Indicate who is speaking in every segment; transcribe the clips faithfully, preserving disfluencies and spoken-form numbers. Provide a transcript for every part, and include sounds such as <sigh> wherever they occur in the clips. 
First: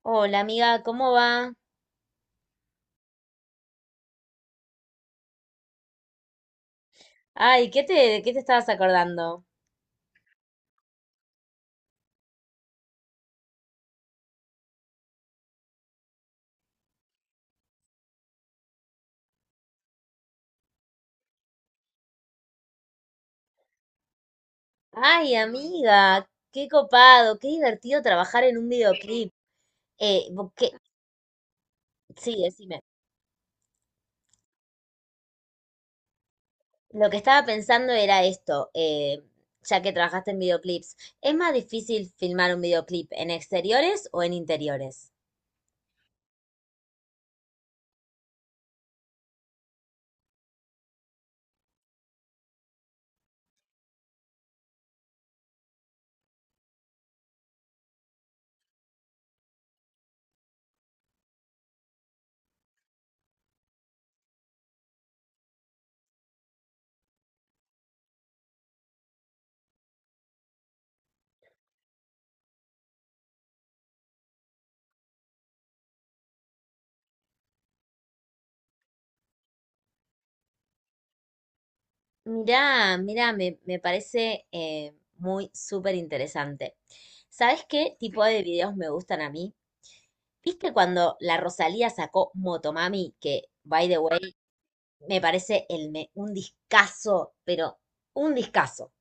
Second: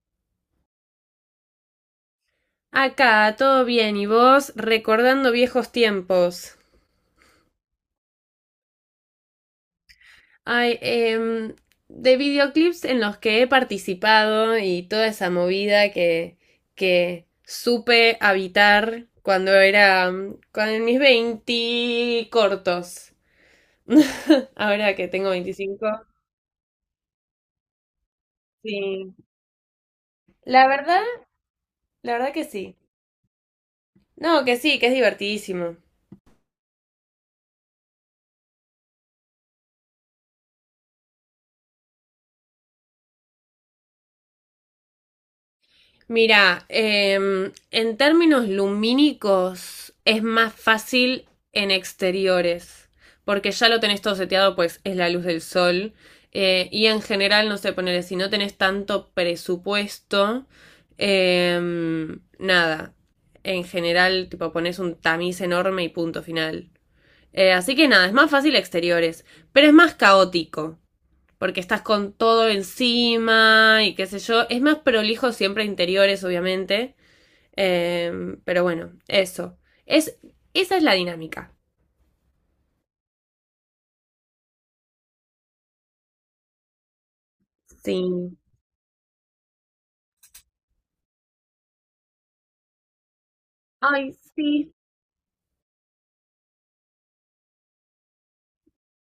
Speaker 1: Hola amiga, ¿cómo va?
Speaker 2: Acá, todo bien, y vos recordando viejos tiempos.
Speaker 1: Ay, ¿qué te, ¿de qué te estabas acordando?
Speaker 2: Ay, em, de videoclips en los que he participado y toda esa movida que, que supe habitar cuando era, mm, cuando en mis veinte cortos. <laughs> Ahora que tengo
Speaker 1: Ay,
Speaker 2: veinticinco,
Speaker 1: amiga, qué copado, qué divertido trabajar en un
Speaker 2: sí.
Speaker 1: videoclip. Eh, vo-
Speaker 2: La
Speaker 1: ¿qué?
Speaker 2: verdad, la verdad
Speaker 1: Sí,
Speaker 2: que sí.
Speaker 1: decime.
Speaker 2: No, que sí, que es divertidísimo.
Speaker 1: Lo que estaba pensando era esto, eh, ya que trabajaste en videoclips. ¿Es más difícil filmar un videoclip en exteriores o en interiores?
Speaker 2: Mira, em, en términos lumínicos es más fácil en exteriores, porque ya lo tenés todo seteado, pues es la luz del sol. Eh, y en general, no sé, ponerle, si no tenés tanto presupuesto, em, nada. En general, tipo, pones un tamiz enorme y punto final. Eh, así que nada, es más fácil exteriores, pero es más caótico porque estás con todo encima y qué sé yo. Es más prolijo siempre interiores, obviamente. Eh, pero bueno, eso. Es, esa es la dinámica.
Speaker 1: Mirá, mirá, me, me parece eh, muy súper interesante. ¿Sabes qué tipo
Speaker 2: Sí.
Speaker 1: de videos me gustan a mí? ¿Viste cuando la Rosalía sacó Motomami? Que, by the
Speaker 2: Ay,
Speaker 1: way,
Speaker 2: sí.
Speaker 1: me parece el me- un discazo, pero un discazo.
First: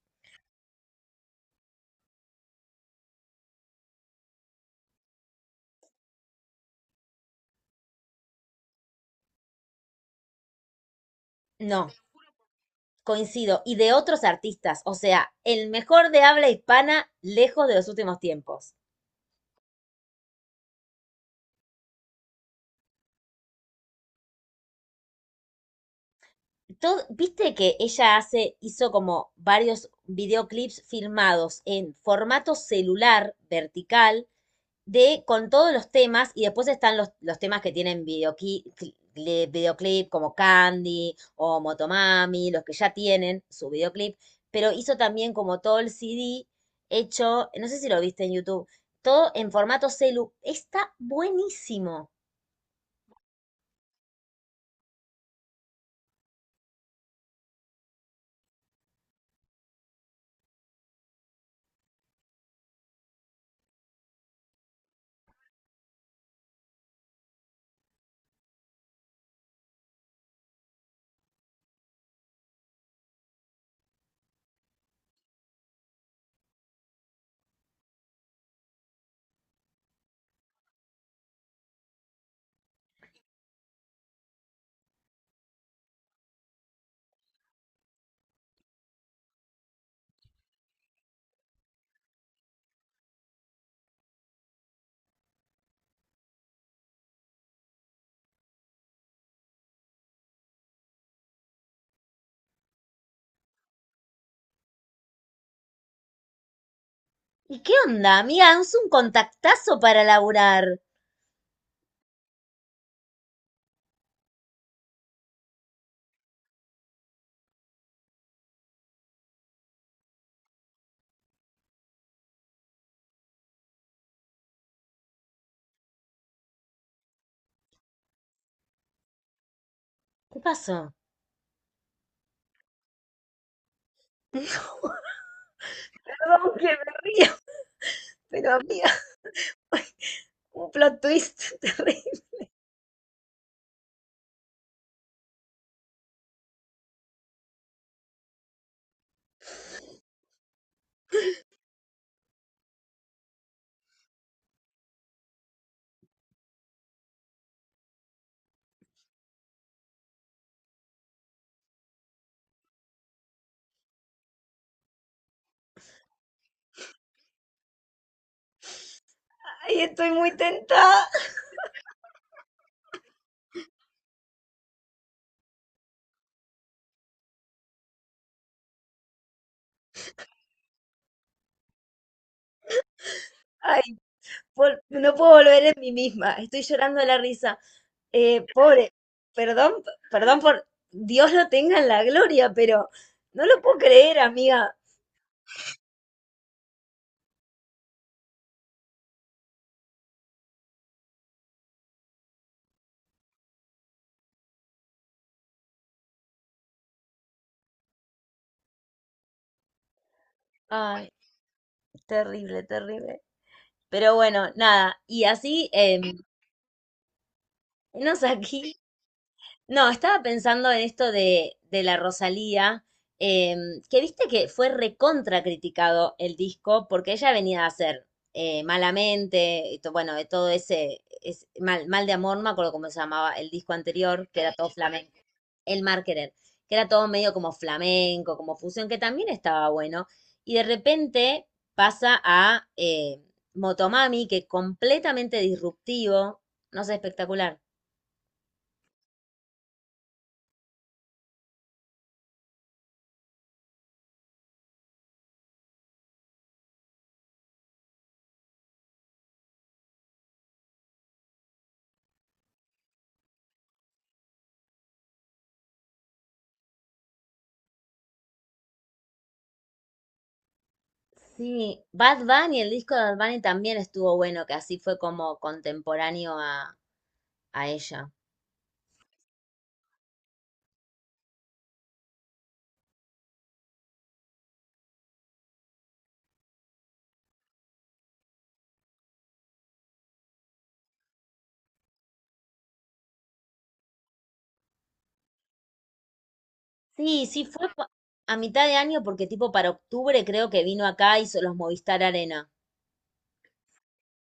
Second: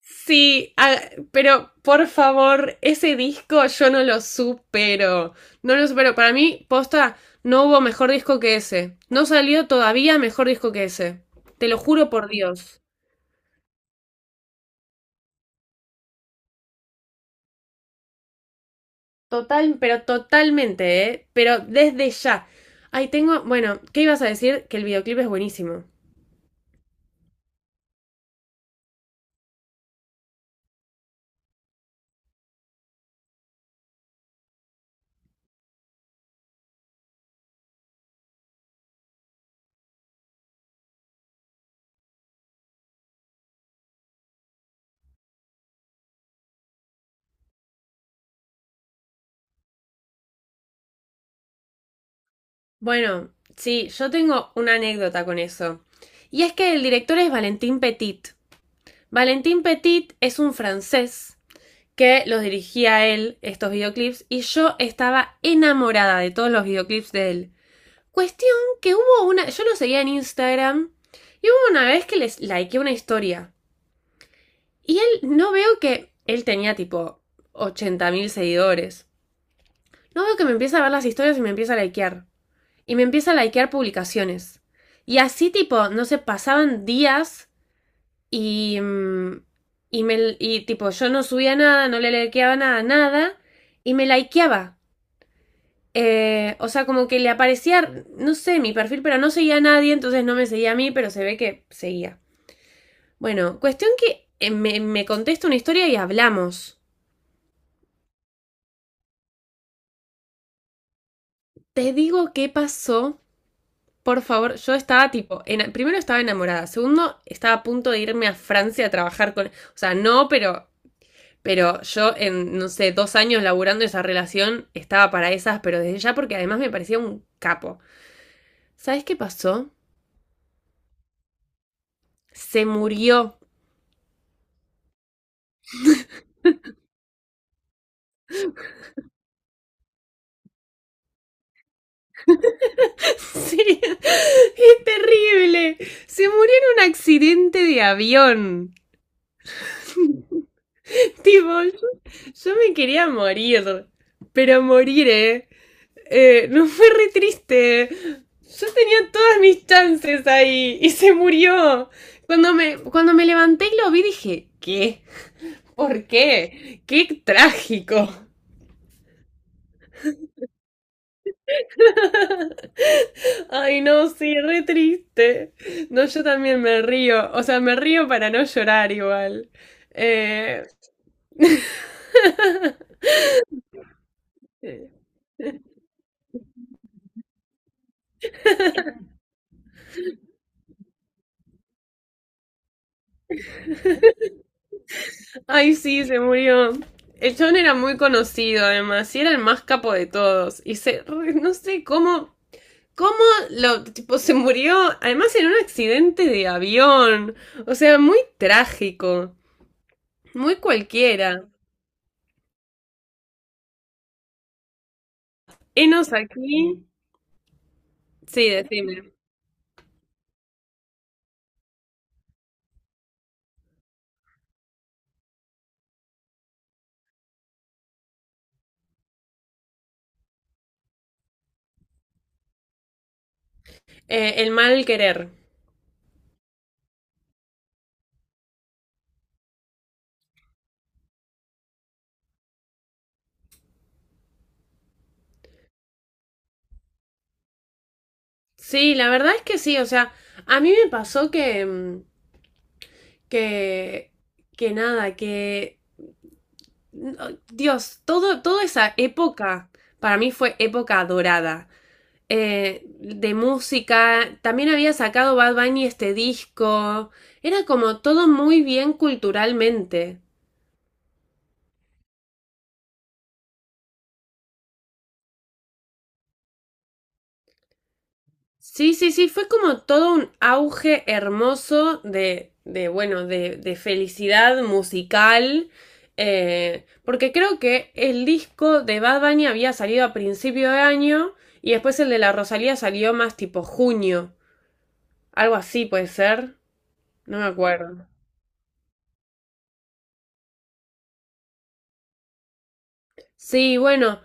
Speaker 2: Sí, ah, pero por favor, ese disco yo no lo supero. No lo supero. Para mí, posta, no hubo mejor disco que ese. No salió todavía mejor disco que ese. Te lo
Speaker 1: No,
Speaker 2: juro por Dios.
Speaker 1: coincido. Y de otros artistas, o sea, el mejor de habla hispana lejos de los últimos tiempos.
Speaker 2: Total, pero totalmente, ¿eh? Pero desde ya. Ahí tengo, bueno, ¿qué ibas a decir? Que el videoclip es buenísimo.
Speaker 1: Todo, ¿viste que ella hace, hizo como varios videoclips filmados en formato celular vertical? De con todos los temas, y después están los, los temas que tienen videoclip, videoclip como Candy o Motomami, los que ya tienen su videoclip, pero hizo también como todo el C D hecho, no sé si lo viste en YouTube, todo en formato celu, está buenísimo.
Speaker 2: Bueno, sí, yo tengo una anécdota con eso. Y es que el director es Valentin Petit. Valentin Petit es un francés que los dirigía a él estos videoclips y yo estaba enamorada de todos los videoclips de él. Cuestión que hubo una, yo lo seguía en Instagram y hubo una vez que les likeé una historia. Y él, no veo que él tenía tipo ochenta mil seguidores. No veo que me empieza a ver las historias y me empieza a likear. Y me empieza a likear publicaciones. Y así tipo, no sé, pasaban días y... mm, Y, me, y tipo, yo no subía nada, no le likeaba nada, nada. Y me likeaba. Eh, o sea, como que le aparecía, no sé, mi perfil, pero no seguía a nadie, entonces no me seguía a mí, pero se ve que seguía. Bueno, cuestión que eh, me, me contesta una historia y hablamos.
Speaker 1: ¿Y qué onda, amiga? Es un contactazo para laburar.
Speaker 2: Te digo qué pasó. Por favor, yo estaba tipo, ena- primero estaba enamorada, segundo estaba a punto de irme a Francia a trabajar con, o sea, no, pero, pero yo en, no sé, dos años laburando esa relación estaba para esas, pero desde ya porque además me parecía un capo. ¿Sabes qué pasó?
Speaker 1: ¿Qué pasó?
Speaker 2: Se murió. <laughs>
Speaker 1: <laughs> No, perdón que me río, pero amiga, <laughs> un plot twist <laughs> terrible.
Speaker 2: Sí, es terrible. Se murió en un accidente de avión. <laughs> Tipo, yo, yo me quería morir, pero morir, ¿eh? Eh, <laughs> no fue re triste. Yo tenía todas mis chances ahí y se murió. Cuando me, cuando me levanté y lo vi dije, ¿qué? ¿Por qué? ¡Qué trágico!
Speaker 1: Ay, estoy muy tentada.
Speaker 2: <laughs> Ay, no, sí, re triste. No, yo también me río. O sea, me río para no llorar igual. Eh... <laughs>
Speaker 1: Ay, vol- no puedo volver en mí misma, estoy llorando de la risa. Eh, pobre, perdón, perdón, por Dios lo tenga en la gloria, pero no lo puedo creer, amiga.
Speaker 2: Ay, sí, se murió. El John era muy conocido, además, y era el más capo de todos. Y se, re- no sé cómo cómo lo, tipo, se murió, además en un accidente de avión. O sea, muy trágico, muy
Speaker 1: Ay,
Speaker 2: cualquiera.
Speaker 1: terrible, terrible. Pero bueno, nada, y así, em,
Speaker 2: Enos aquí.
Speaker 1: enos
Speaker 2: Sí,
Speaker 1: aquí.
Speaker 2: decime.
Speaker 1: No, estaba pensando en esto de, de la Rosalía, eh, que viste que fue recontra criticado el disco porque ella venía a hacer eh, Malamente, y to- bueno, de todo ese, es mal, mal de amor, no me acuerdo cómo se llamaba el disco anterior,
Speaker 2: Eh,
Speaker 1: que
Speaker 2: el
Speaker 1: era todo
Speaker 2: mal
Speaker 1: flamenco.
Speaker 2: querer.
Speaker 1: El Mar Querer, que era todo medio como flamenco, como fusión, que también estaba bueno. Y de repente pasa a eh, Motomami, que completamente disruptivo, no sé, espectacular.
Speaker 2: Sí, la verdad es que sí, o sea, a mí me pasó que, mm, que, que nada, que, no, Dios, todo, toda esa época para mí fue época dorada. Eh, de música. También había sacado Bad Bunny este disco. Era como todo muy bien culturalmente.
Speaker 1: Sí, Bad Bunny, el disco de Bad Bunny también estuvo bueno, que así fue como contemporáneo a, a ella.
Speaker 2: Sí, sí, sí, fue como todo un auge hermoso de, de bueno, de, de felicidad musical. Eh, porque creo que el disco de Bad Bunny había salido a principio de año y después el de la Rosalía salió más tipo junio. Algo así puede ser.
Speaker 1: Sí,
Speaker 2: No
Speaker 1: sí,
Speaker 2: me
Speaker 1: fue cu-
Speaker 2: acuerdo.
Speaker 1: a mitad de año, porque tipo para octubre creo que vino acá, hizo los Movistar Arena.
Speaker 2: Sí, bueno,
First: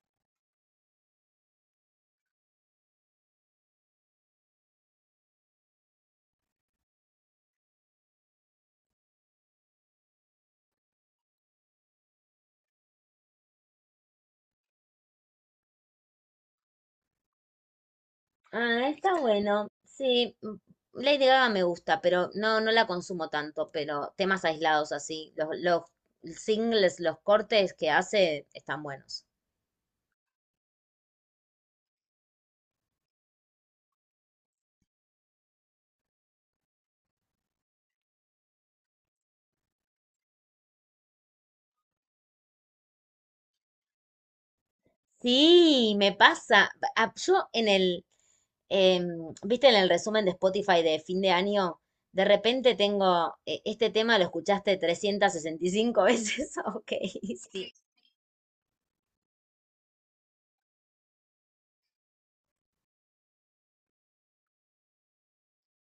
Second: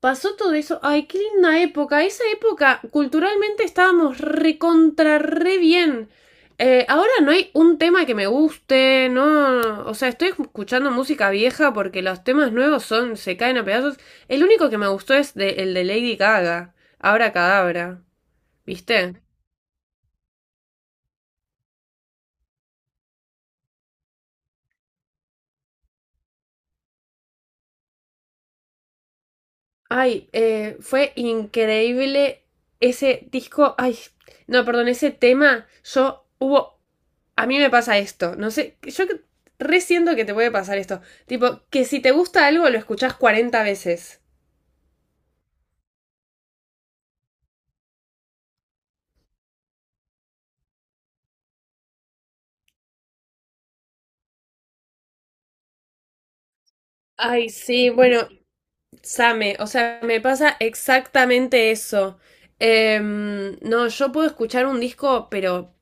Speaker 2: pasó todo eso. Ay, qué linda época. Esa época culturalmente estábamos recontra re bien. Eh, ahora no hay un tema que me guste, no. O sea, estoy escuchando música vieja porque los temas nuevos son, se caen a pedazos. El único que me gustó es de- el de Lady Gaga, Abra Cadabra,
Speaker 1: Ah, está
Speaker 2: ¿viste?
Speaker 1: bueno. Sí, mm. Lady Gaga me gusta, pero no, no la consumo tanto, pero temas aislados así, los, los singles, los cortes que hace están buenos.
Speaker 2: Ay, eh, fue increíble ese disco. Ay, no, perdón, ese tema. Yo hubo. A mí me pasa esto. No sé, yo que- que te puede pasar esto. Tipo, que si te gusta algo lo escuchás cuarenta veces.
Speaker 1: Sí, me pasa. Ah, Yo en el, em, viste, en el resumen de Spotify de fin de año, de repente tengo, eh, este tema lo escuchaste trescientas sesenta y cinco veces. <laughs> Ok,
Speaker 2: Ay,
Speaker 1: sí.
Speaker 2: sí, bueno, same, o sea, me pasa exactamente eso. Em, no, yo puedo escuchar un disco, pero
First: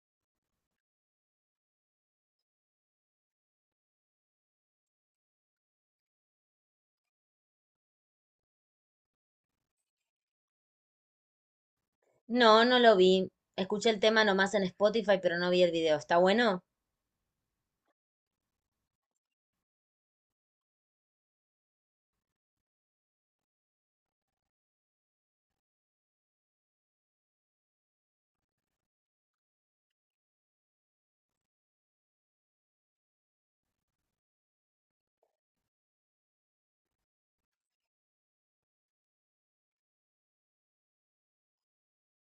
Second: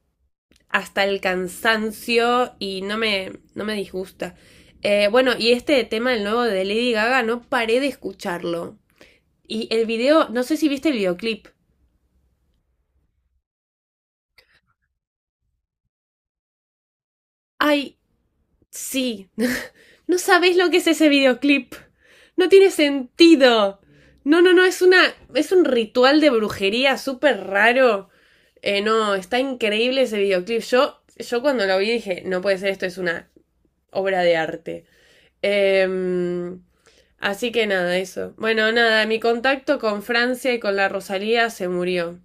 Speaker 2: hasta el cansancio y no me, no me disgusta. Eh, bueno, y este tema, el nuevo de Lady Gaga, no paré de escucharlo. Y el video, no sé si viste el videoclip.
Speaker 1: No, no lo vi. Escuché el tema nomás en Spotify, pero no vi el video. ¿Está bueno?
Speaker 2: Ay, sí. <laughs> No sabés lo que es ese videoclip. No tiene sentido. No, no, no, es una. Es un ritual de brujería súper raro. Eh, no, está increíble ese videoclip. Yo, yo cuando lo vi dije, no puede ser, esto es una obra de arte. Em, Así que nada, eso. Bueno, nada, mi contacto con Francia y con la Rosalía se murió.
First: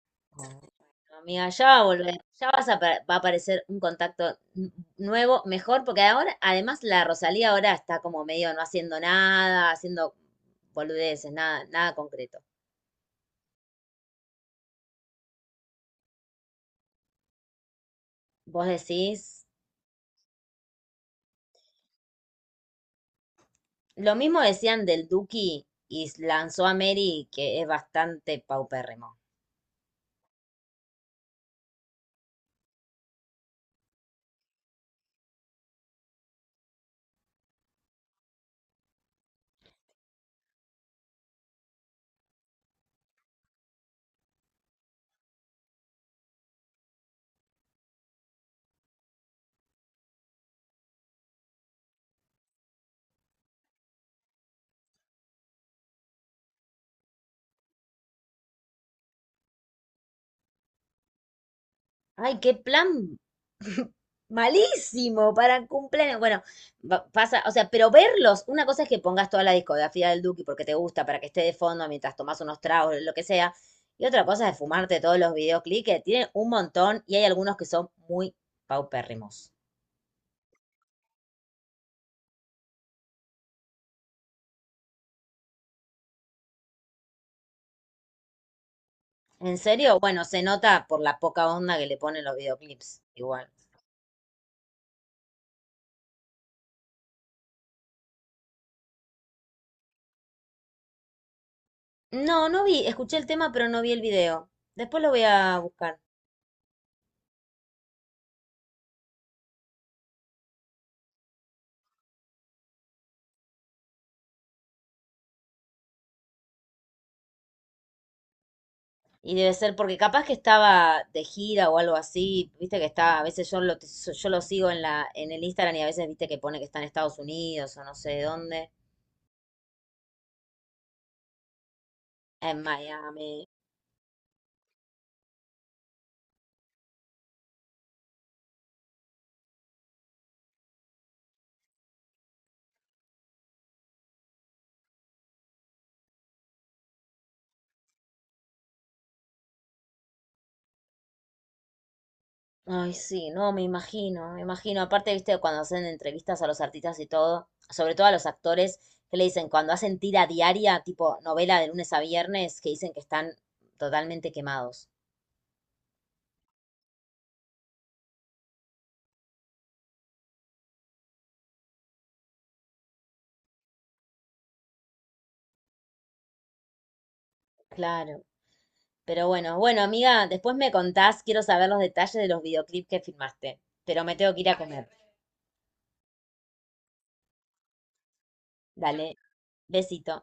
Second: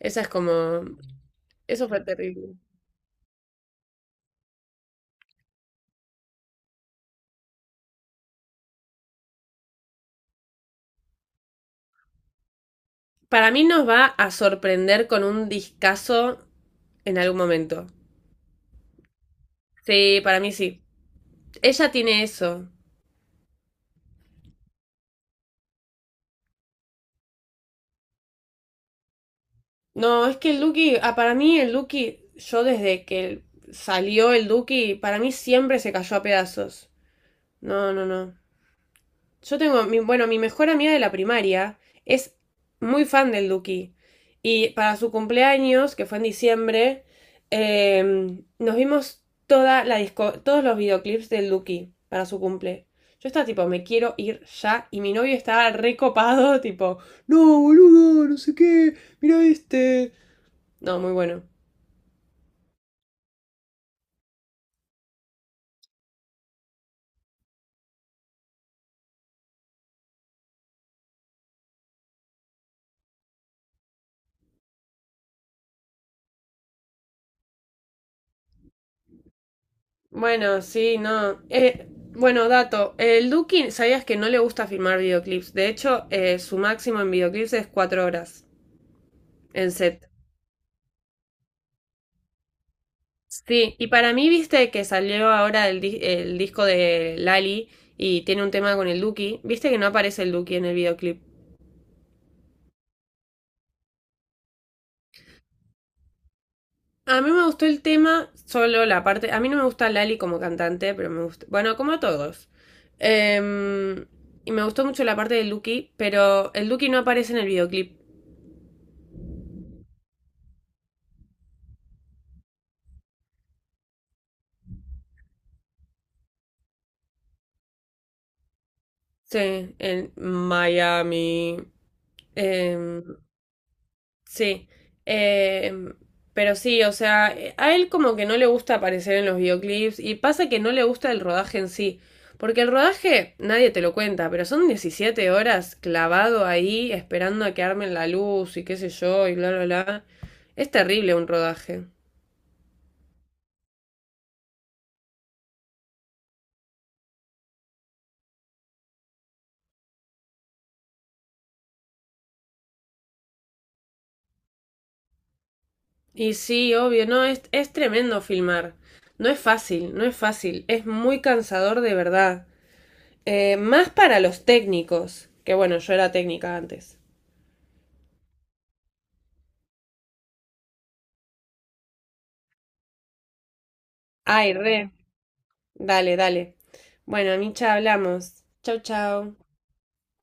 Speaker 2: Esa es
Speaker 1: No,
Speaker 2: como...
Speaker 1: amiga, ya va a
Speaker 2: eso fue
Speaker 1: volver, ya
Speaker 2: terrible.
Speaker 1: vas a apa- va a aparecer un contacto n- nuevo, mejor, porque ahora, además, la Rosalía ahora está como medio no haciendo nada, haciendo boludeces, nada, nada concreto.
Speaker 2: Para mí nos va a sorprender con un discazo en algún momento.
Speaker 1: Vos decís,
Speaker 2: Sí, para mí sí. Ella tiene eso.
Speaker 1: lo mismo decían del Duki y lanzó a Mary, que es bastante paupérrimo.
Speaker 2: No, es que el Duki, ah, para mí el Duki, yo desde que salió el Duki, para mí siempre se cayó a pedazos. No, no, no. Yo tengo, mi, bueno, mi mejor amiga de la primaria es muy fan del Duki. Y para su cumpleaños, que fue en diciembre, eh, nos vimos toda la disco, todos los videoclips del Duki para su cumple. Yo estaba tipo, me quiero ir ya. Y mi novio estaba recopado, tipo, no, boludo, no sé qué, mira este. No, muy bueno.
Speaker 1: Ay, qué plan <laughs> malísimo para cumpleaños. Bueno, va- pasa, o sea, pero verlos, una cosa es que pongas toda la discografía del Duki porque te gusta, para que esté de fondo mientras tomas unos tragos, lo que sea. Y otra cosa es fumarte todos los videoclips, que tienen un montón y hay algunos que son muy paupérrimos.
Speaker 2: Bueno, sí, no. Eh, bueno, dato. El Duki, ¿sabías que no le gusta filmar videoclips? De hecho, eh, su máximo en videoclips es cuatro horas
Speaker 1: En
Speaker 2: en
Speaker 1: serio,
Speaker 2: set.
Speaker 1: bueno, se nota por la poca onda que le ponen los videoclips, igual.
Speaker 2: Sí, y para mí, viste que salió ahora el, di- el disco de Lali y tiene un tema con el Duki. Viste que no aparece el Duki en el videoclip.
Speaker 1: No, no vi, escuché el tema, pero no vi el video. Después lo voy a buscar.
Speaker 2: A mí me gustó el tema, solo la parte. A mí no me gusta Lali como cantante, pero me gusta. Bueno, como a todos. Em, y me gustó mucho la parte del Duki, pero el Duki no aparece en el videoclip.
Speaker 1: Y debe ser porque capaz que estaba de gira o algo así, viste que está, a veces yo lo, so, yo lo sigo en la, en el Instagram y a veces viste que pone que está en Estados Unidos o no sé dónde,
Speaker 2: Sí, en Miami.
Speaker 1: en
Speaker 2: em,
Speaker 1: Miami.
Speaker 2: sí. em, pero sí, o sea, eh, a él como que no le gusta aparecer en los videoclips y pasa que no le gusta el rodaje en sí. Porque el rodaje nadie te lo cuenta, pero son diecisiete horas clavado ahí esperando a que armen la luz y qué sé yo y bla, bla, bla. Es terrible un rodaje.
Speaker 1: Ay, sí, no, me imagino, me imagino. Aparte, viste, cuando hacen entrevistas a los artistas y todo, sobre todo a los actores, que le dicen, cuando hacen tira diaria, tipo novela de lunes a viernes, que dicen que están totalmente quemados.
Speaker 2: Y sí, obvio, no, es, es tremendo filmar. No es fácil, no es fácil. Es muy cansador de verdad. Eh, más para los técnicos, que bueno, yo era técnica antes.
Speaker 1: Claro. Pero bueno, bueno, amiga, después me contás, quiero saber los detalles de los videoclips que filmaste, pero me tengo que ir
Speaker 2: Ay,
Speaker 1: a comer.
Speaker 2: re. Dale, dale. Bueno, Micha, hablamos. Chau,
Speaker 1: Dale,
Speaker 2: chau.
Speaker 1: besito.